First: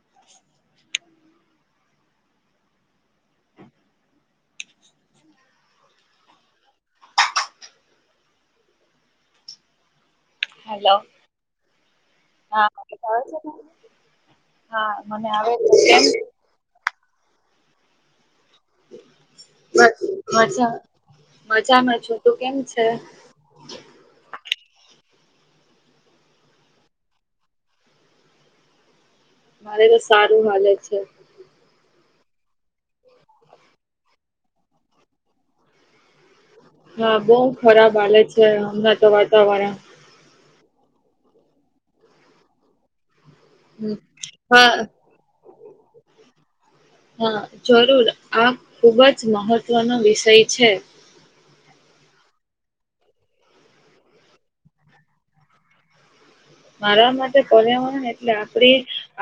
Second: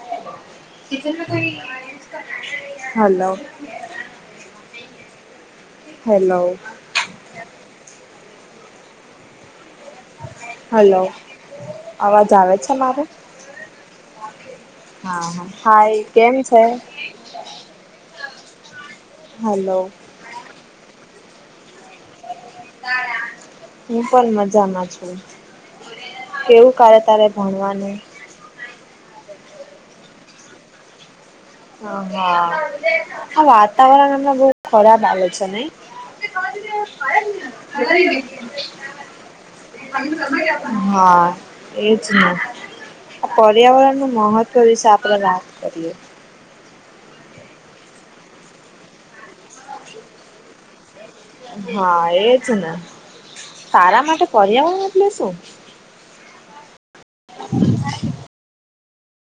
[inaudible] Hello hello hello hello, અવાજ આવે હા છે મારો? છે ને મને હા આવે છે હા એ કેમ છે? હલો. મજા મજામાં છું તું કેમ છે? હું પણ મજામાં છું કેવું કરે તારે ભણવાનું મારે તો સારું હાલે છે. હ હા આ વાતાવરણ હમણાં બહુ ખરાબ હાલે છે. [unintelligible] હા બઉ ખરાબ હાલે છે હમણાં તો વાતાવરણ [inaudible] હા એજ ને આ હમ પર્યાવરણ નું મહત્વ હા વિશે આપણે વાત કરીએ. હા જરૂર આ ખુબ જ મહત્વનો વિષય છે. હા એજ ને તારા માટે પર્યાવરણ એટલે શું? મારા માટે પર્યાવરણ એટલે આપડી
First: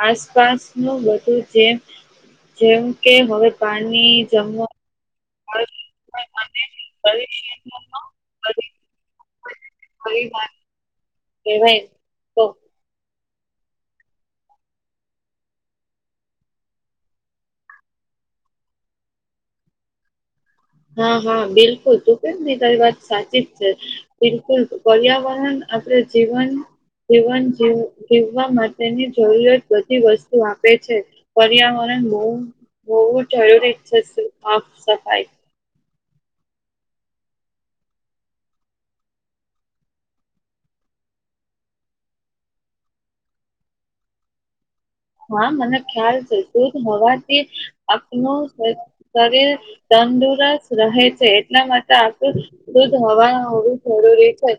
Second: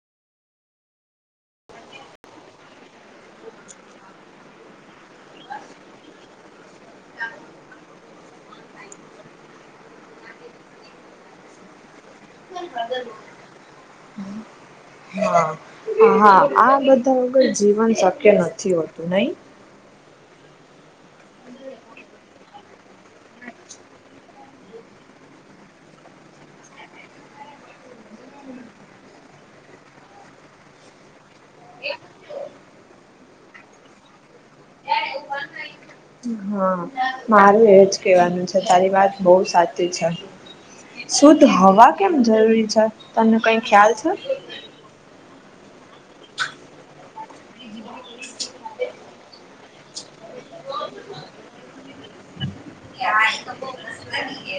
આસપાસનું બધું જે જેમ કે હવે પાની જમવા [unintelligible] [unintelligible] કેવાય [unintelligible] હા હા આ બધા વગર જીવન શક્ય નથી હોતું નહી હા હા બિલકુલ તું કેમ ને તારી વાત સાચી જ છે બિલકુલ પર્યાવરણ આપડે જીવન જીવન જીવ જીવવા માટેની જરૂરિયાત બધી વસ્તુ આપે છે. પર્યાવરણ બહુ બહુ જરૂરી છે સાફ સફાઈ હા. મારું એજ કેવાનું છે તારી વાત બહુ સાચી છે. શુદ્ધ હવા કેમ જરૂરી છે તમને કઈ ખ્યાલ છે. હા મને ખ્યાલ છે દૂધ હોવાથી આપનું શરીર તંદુરસ્ત રહે છે એટલા માટે આપણે શુદ્ધ હવા હોવી જરૂરી છે.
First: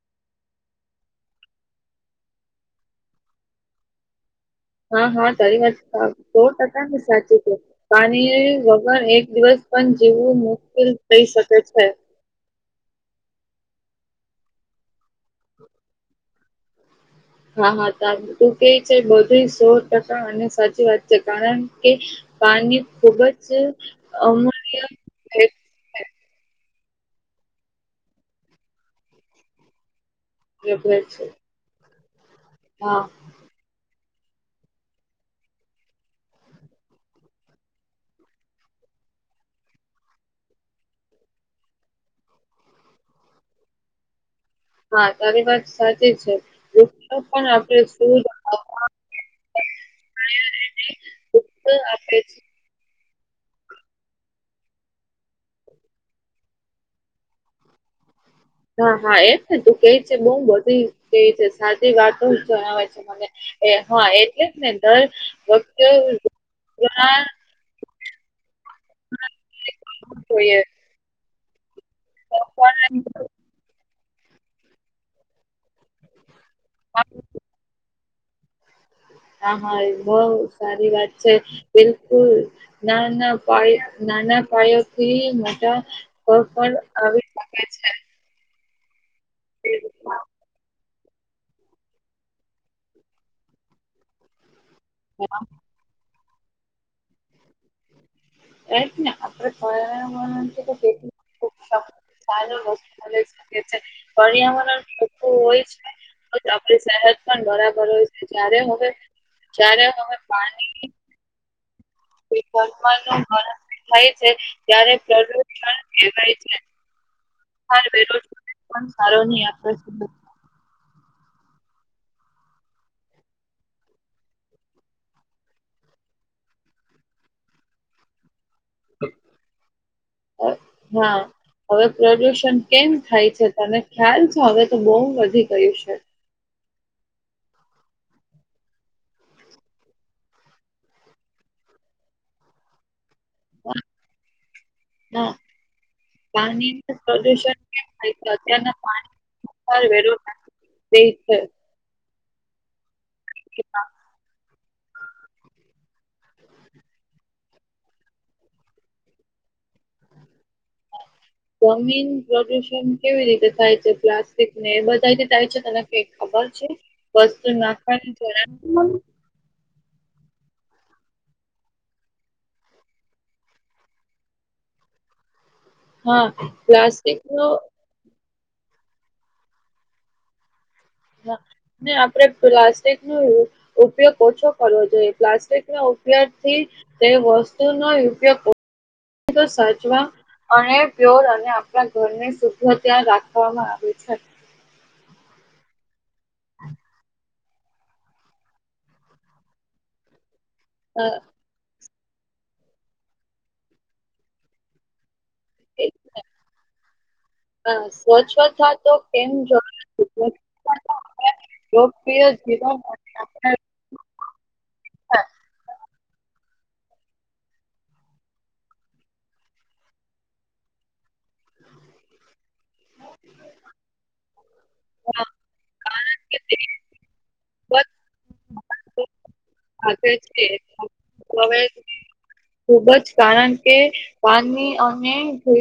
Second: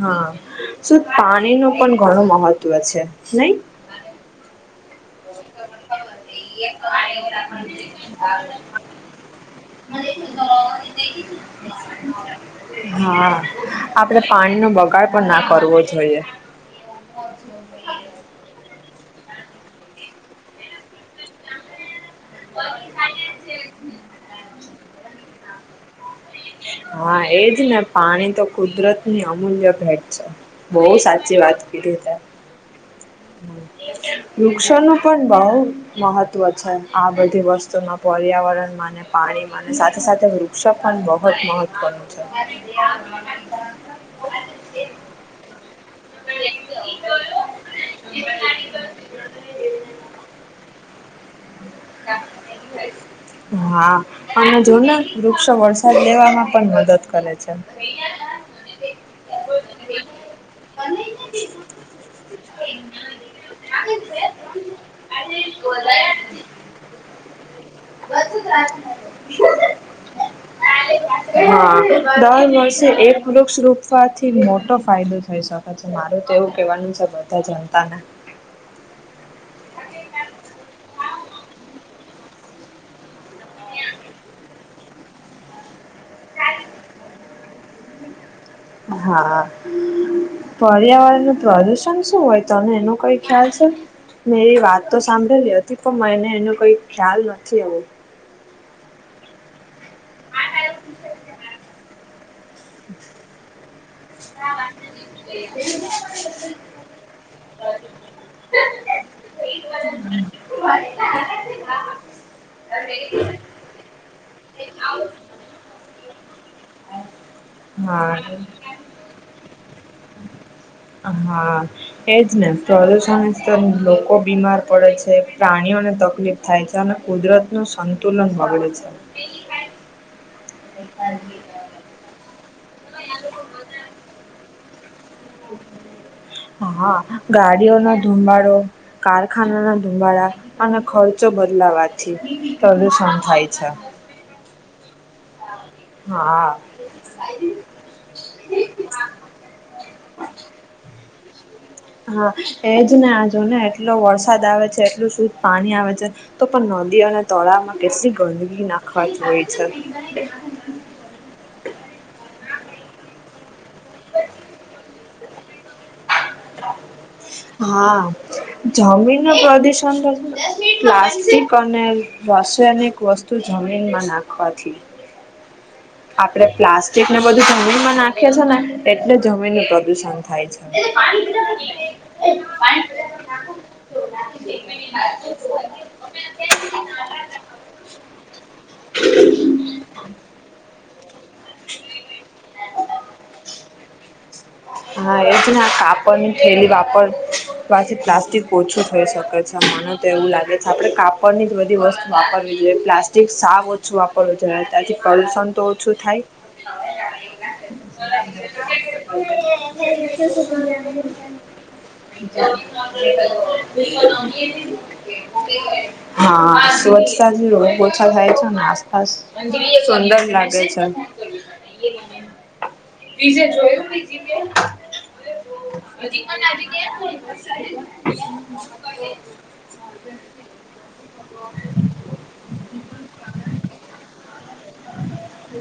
હા શું પાણી નું પણ ઘણું મહત્વ છે નઈ હા હા તારી વાત સો ટકા ની સાચી છે. પાણી વગર એક દિવસ પણ જીવવું મુશ્કેલ થઈ શકે છે. હા આપડે પાણીનો બગાડ પણ ના કરવો જોઈએ. હા હા તા તું કેય છે બધુંય સો ટકા અને સાચી વાત છે કારણ કે પાની ખુબ જ અમૂલ્ય ભેટ હા એજ ને પાણી તો કુદરતની અમૂલ્ય ભેટ છે. બઉ ભેટ છે સાચી વાત કીધુ તે હા. વૃક્ષોનું પણ બઉ મહત્વ છે આ બધી વસ્તુમાં પર્યાવરણ માને પાણીમાંને સાથે સાથે વૃક્ષો પણ બોહ જ મહત્વનું છે. હા તારી વાત સાચી છે વૃક્ષો પણ આપણે સુધ હવા [inaudible] વૃક્ષો આપે છ હા અને જો ને વૃક્ષો વરસાદ લેવામાં પણ મદદ કરે છે. હા હા એજ ને તું કેય છે બોઉ બધી કેવી છે સાચી વાતો જણાવે છે મને એ હ એટલે જ ને દર વકતે ઘણા [unintelligible] રહેવું જોઈએ હા. દર લોકોને વર્ષે એક વૃક્ષ રોપવાથી મોટો ફાયદો થઈ શકે છે મારો તો એવું કેવાનું છે હા બધા જનતાને હા હા એ બઉ સારી વાત છે બિલકુલ. ના ના પાયો, નાના પાયોથી મોટા પગ પર આવી શકે છે. હા. પર્યાવરણનું પ્રદુષણ શું હોય તને એનો કઈ ખ્યાલ છે? મેરી વાત તો સાંભળેલીયો અતી પણ મને એનો કઈ ખ્યાલ નથી એવો. એ જ ને આપડે પર્યાવરણથી તો કેટલું [unintelligible] [unintelligible] પરિયાવરણ [unintelligible] હોય છે તોજ આપણી સેહત પણ બરાબર હોય છે જ્યારે હવે જ્યારે હવે પાણી [unintelligible] થાય છે ત્યારે પ્રદૂષણ કહેવાય છે. હર હા બરોજગાર પણ સારો ની [unintelligible] હા. એજ ને પ્રદુષણ સ્તર લોકો બીમાર પડે છે, પ્રાણીઓને તકલીફ થાય છે અને કુદરતનું સંતુલન બગડે છે. હા, હા. હવે પ્રદુષણ કેમ થાય છે તને ખ્યાલ છે? હવે તો બહું વધી ગયું છે. હા, ગાડીઓના ધુમાડો, કારખાનાના ધુમાડા અને ખર્ચો બદલાવાથી પ્રદુષણ થાય છે ના, હા પાણીનું પ્રદુષણને નઈતો અત્યારના પાણી વેરો નાખી દેય છે હા, એજ ને આ જો ને એટલો વરસાદ આવે છે એટલું શુદ્ધ પાણી આવે છે તો પણ નદી અને તળામાં ગેસલી ગંદગી નાખવાતી હોય છે. જમીન પ્રદુષણ કેવી રીતે થાય છે? પ્લાસ્ટિક ને એ બધાયથી થાય છે તને એ ખબર છે વસ્તુ નાખવાની જરાક નું પ્રદુષણ પ્લાસ્ટિક અને રસાયનિક વસ્તુ જમીનમાં નાખવાથી હા આપડે પ્લાસ્ટિક ને નો બધું જમીનમાં નાખીએ છીએ ન એટલે જમીનનું પ્રદુષણ થાય છે. ને આપડે પ્લાસ્ટિકનું ઉપયોગ ઓછો કરવો જોઈએ પ્લાસ્ટિકના ઉપયોગથી તે વસ્ તુ નો ઉપયોગ [unintelligible] સાચવા અને પ્યોર અને આપણા ઘરને શુભ્યચાર રાખવામાં આવે છે. હા એજ ના કાપડની થેલી વાપર વાથી પ્લાસ્ટિક ઓછું થઈ શકે છે મને તો એવું લાગે છે આપે અ, કાપડની જ બધી વસ્તુ વાપરવી જોઈએ પ્લાસ્ટિક સાવ ઓછું વાપરવું જોઈએ ત્યાંથી પ્રદૂષણ તો ઓછું થાય. હમ્મ, સ્વચ્છવથા તો આપણા લોકપ્રિય જીવન અને [unintelligible] હા. હા, સ્વચ્છતા થી રોજ ઓછા થાય છે ને આસપાસ સુંદર લાગે છે. બીજે જોયું હજી પણ [unintelligible] લોકો આપે છે [unintelligible] તો હવે ખુબ જ કારણ કે પાનની અમેં [unintelligible]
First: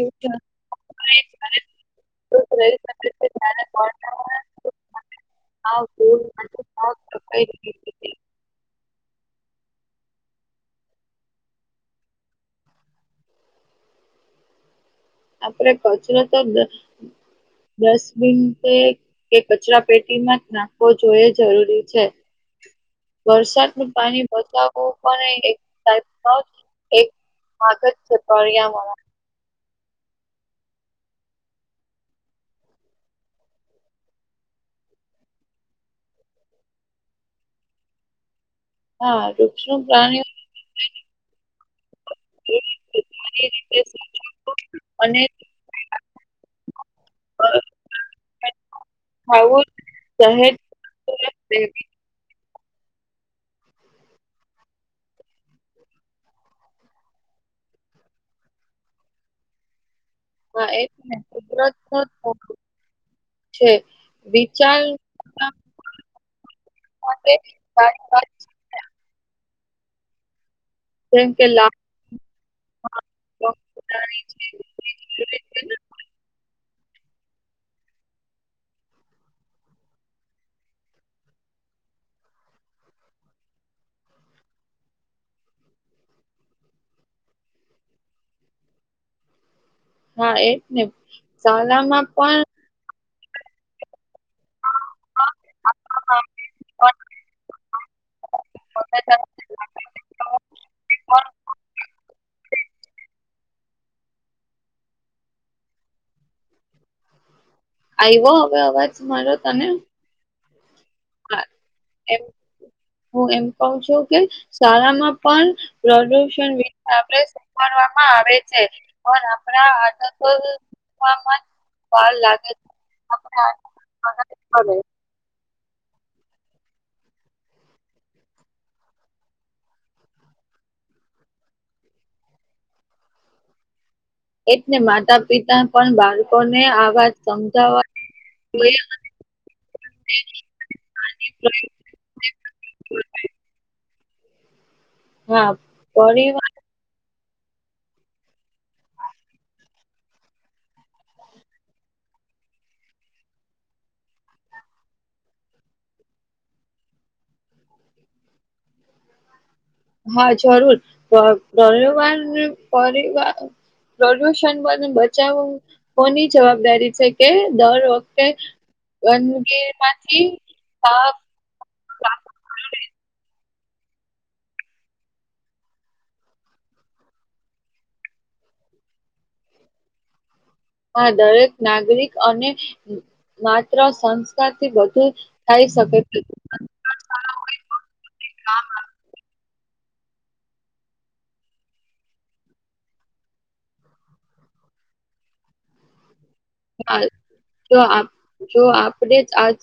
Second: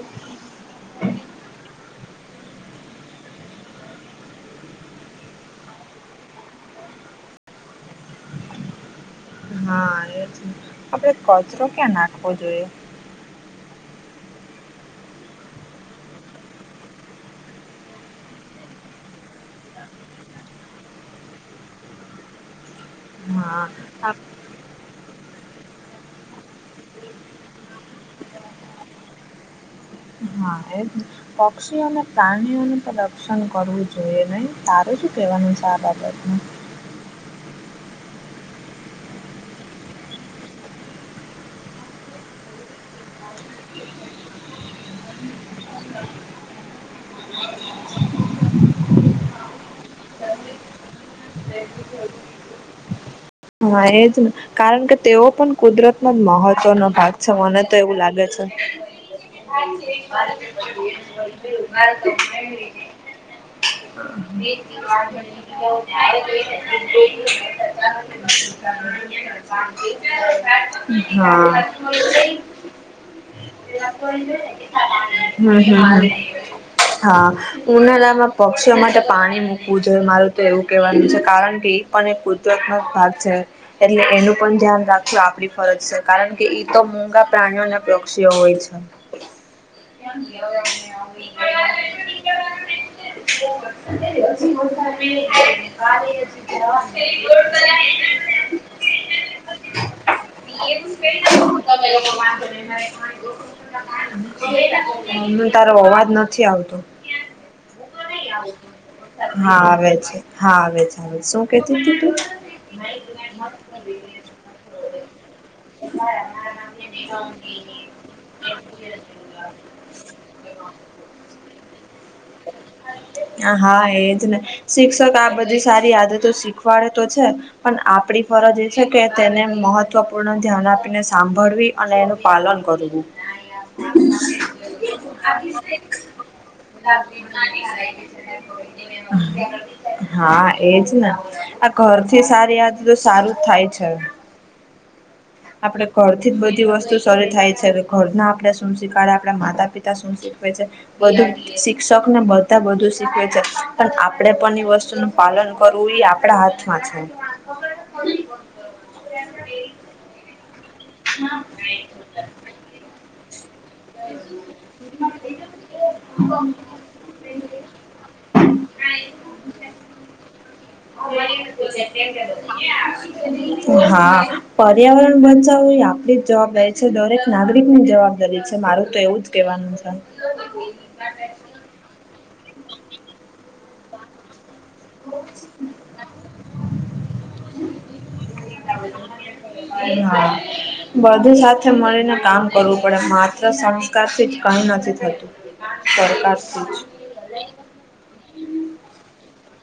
[inaudible] આવજો [unintelligible] આવજો, બાય બાય હા એજ ને આપડે કચરો ક્યાં નાખવો જોઈએ? આપડ કચરો તો ડસ્ ડસ્ટબિનપે કે કચરા પેટીમાં જ નાખવો જોઈએ જરૂરી છે. હ વરસાદનું પાણી બતાવ વુ પણ એ એક [unintelligible] એક આદત છે [unintelligible] હા એજ. પક્ષીઓ અને પ્રાણીઓને પણદશન કરવું જોઈએ નહી તારું શું કેહેવાનું છે આ બાબતમાં? હા વૃક્ષ, પ્રાણી [inaudible] અને [inaudible] અ હોવું [unintelligible] હા એજ ને કારણ કે તેઓ પણ કુદરતનો જ મહત્વનો ભાગ છે મને તો એવું લાગે છે. [inaudible] હા એ જ ને કુદરતનો ધોરણો છે વિચાર કરવા માટે સારી [inaudible] વાત જેમ કે હા. લાકડું, ઘૂંટણની છે, એ જરૂરી હમ્મ છે ને. હમ્મ હા. ઉનાળામાં પક્ષીઓ માટે પાણી મૂકવું જોઈએ મારું તો એવું કહેવાનું છે કારણ કે એ પણ એક કુદરતમાં ભાગ છે. એટલે એનું પણ ધ્યાન રાખજ આપડી ફરજ છે. કારણ કે ઈ તો મુગા પ્રાણીઓ અને પક્ષીઓ હોય છે. હા એજ ને શાલામાં પણ [inaudible] [inaudible] [inaudible] [unintelligible] તારો અવાજ નથી આવતો. આવ્યો હવે અવાજ મારો હા તને આવે છે, હા આવે છે, હા શું કેતી તું તું? એમ હું એમ કઉ છું કે શાળામાં પણ પ્રદુષણ વિશ આપણે કરવામાં આવે છે પણ આપણા આટ વાર લાગે છે હા એજ ને [inaudible] શિક્ષક આ બધી સારી આદતો શીખવાડે તો છે પણ આપડી ફરજ એ છે કે તેને મહત્વપૂર્ણ ધ્યાન આપીને સાંભળવી અને એનું પાલન કરું છું. એટલે માતા પિતા પણ બાળકોને આ વાત સમજાવવા [inaudible] જોઈએ હા એજ ને ઘર થી સારી આદ તો સારું થાય છે. હા આપડે ઘરથી જ પરિવાર બધી વસ્તુ સરૂ થાય છે ઘરના આપણે શું શીખડ આપણા માતા પિતા શું શીખવાવે છે? બધું શિક્ષક ને બધા બધું શીખવે છે પણ આપડે પણ એ વસ્તુ પાલન કરવું એ આપડા હાથમાં છે. હા જરૂર પરીવારને પરિવાર પ્રદુષણ [unintelligible] બચાવું કોની જવાબદારી છે? કે દર વખતે હા ગદકી માંથી [unintelligible] [inaudible] હા પર્યાવરણ બચાવું એ આપડી જ જવાબદારી છે, દરેક નાગરિક ની જવાબદારી છે. મારું તો એવું જ કહેવાનું છે. દરેક નાગરિક અને માત્ર સંસ્કાર થી બધુ થાય શકે છે. [inaudible] હા. બધી સાથે મળીને કામ કરવું પડે માત્ર સંસ્કારથી જ કઈ નથી થતું. સરકારથી જ જો જો આપ જો આપણેે જ આજ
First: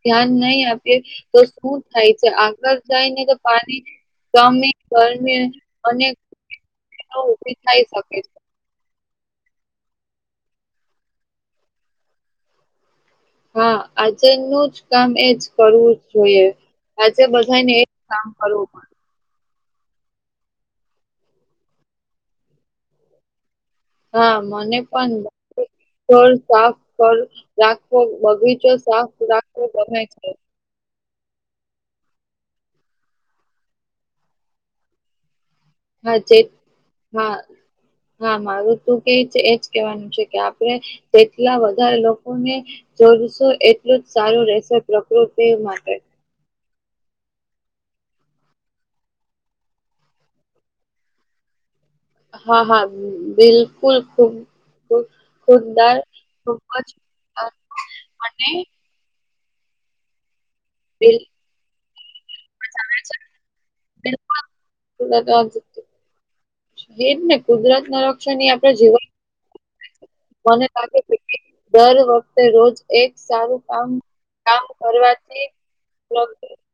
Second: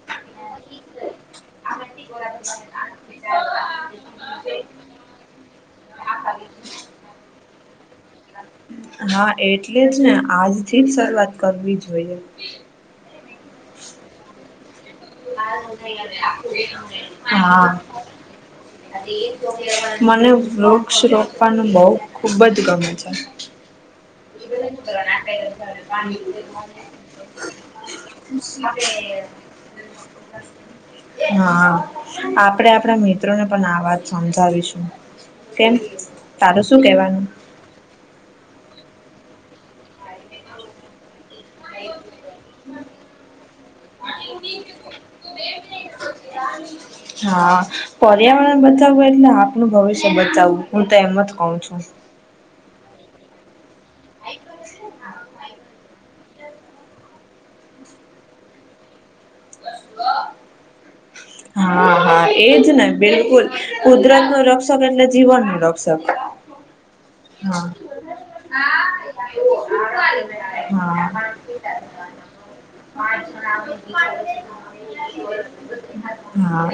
ધ્યાન નહી આપીએ તો શું થાય છે આગળ જાય ને તો પાણી ગમી ગરમી અને ઉભી થાય શકે છે હા એટલે જ ને આજથી જ શરૂઆત કરવી જોઈએ. હા આજે નું જ કામ એજ કરવું જ જોઈએ આજે બધાય ને હા. એજ કામ કરવું પડે. મને વૃક્ષ રોપવાનું બહ ખુબ જ ગમે છે. હા મને પણ સાફ કર રાખવો બગીચો સાફ રાખ. ઓ. હા આપડે આપણા મિત્રોને પણ આ વાત સમજાવીશું. કેમ હા જે તારું શું કેવાનું. હા હા મારું તું કે એજ કેવાનું છે કે આપડે. તેટલા વધારે લોકોને જોડશો એટલું જ સારું રહેશે પ્રકૃતિ માટે. આ. હા પર્યાવરણ બચાવવું એટલે આપનુંું ભવિષ્ય બચાવવું હું તો એમ જ કઉ છું. હા હા બિલકુલ ખુબ. સુંદર ખૂબજ અને. વાહ. હા હા એજ ને બિલકુલ કુદરત નું રક્ષક એટલે જીવન નું રક્ષક. હેજ ને સફ. કુદરત ના રક્ષણ ની આપણે હા જીવન મને લાગે છે હા. કે દર વખતે રોજ એક સારું કામ કામ કરવાથી. હા.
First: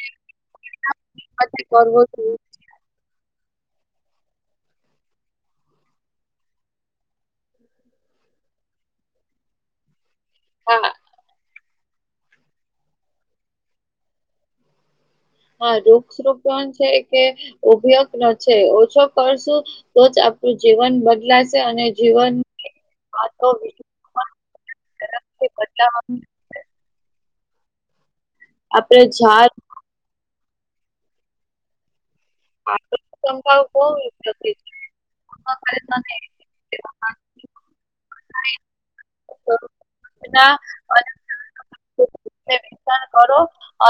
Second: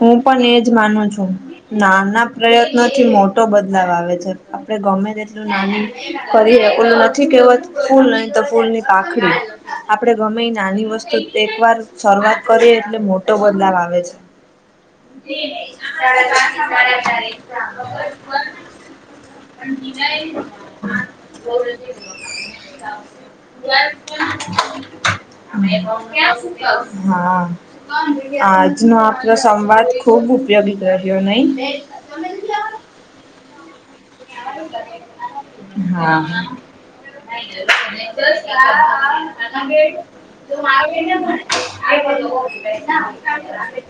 હું પણ એજ માનું છું કરવું નાના જોઈએ પ્રયત્નોથી મોટ. મોટો બદલાવ આવે છે આપણે ગમે તેટલું નાની કરીએ એલું નથી કેવુંત. ફૂલ નહી તો ફૂલની પાખડી. આપડે ગમે એ નાની હા વસ્તુ એક વાર શરૂઆત કરીએ. મોટો બદલાવ આવે છે. હા વૃક્ષોપણ છે કે ઉભયોગ છે ઓછો કરશું તો જ આપડું. જીવન બદલાશે અને જીવનતો. હા આજનો આપણે આપલો ઝાડ સંવાદ. ખૂબ ઉપયોગી કર્યો નહી. હા. બહ. [inaudible] તો ના અને આવીને વૃક્ષને આવી વિતરણ કરો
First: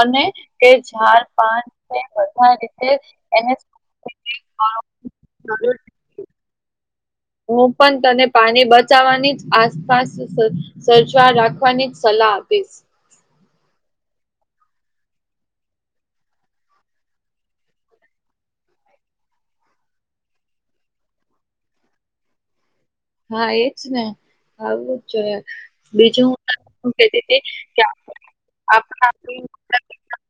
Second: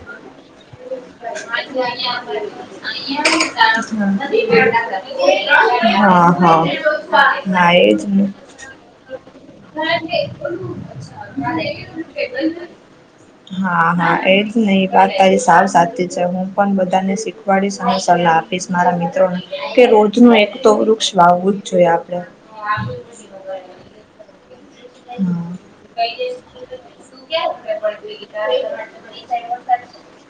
અને તે ઝાડ પાન [inaudible] છે બધા રીતે હ એને હા હા જરૂર છે. [inaudible] હું ના, એ પણ જ તને ને. પાણી બચાવવાની જ આસપાસ સર્જવા રાખવાની સલાહ આપીસ. હા હા કઈ નઈ એ વાત તારી વાત સાચી છે હું પણ બધા ને શીખ. સલાહ આપીશમારા મિત્રોને. કે રોજ નુ એક તો વૃક્ષ વાવવું જ જોઈએ આપડે હા એ જ ને. વાવું જોઇ એ બીજું શું. સર.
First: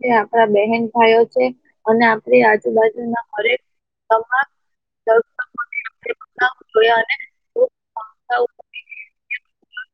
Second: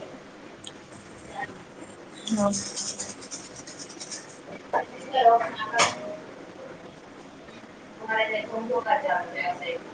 જે આપણા બહેન ભાઈઓ છે. અને આપણી આજુબાજુના હરેક તમામ. પ [unintelligible] ના જોયા અને. [unintelligible]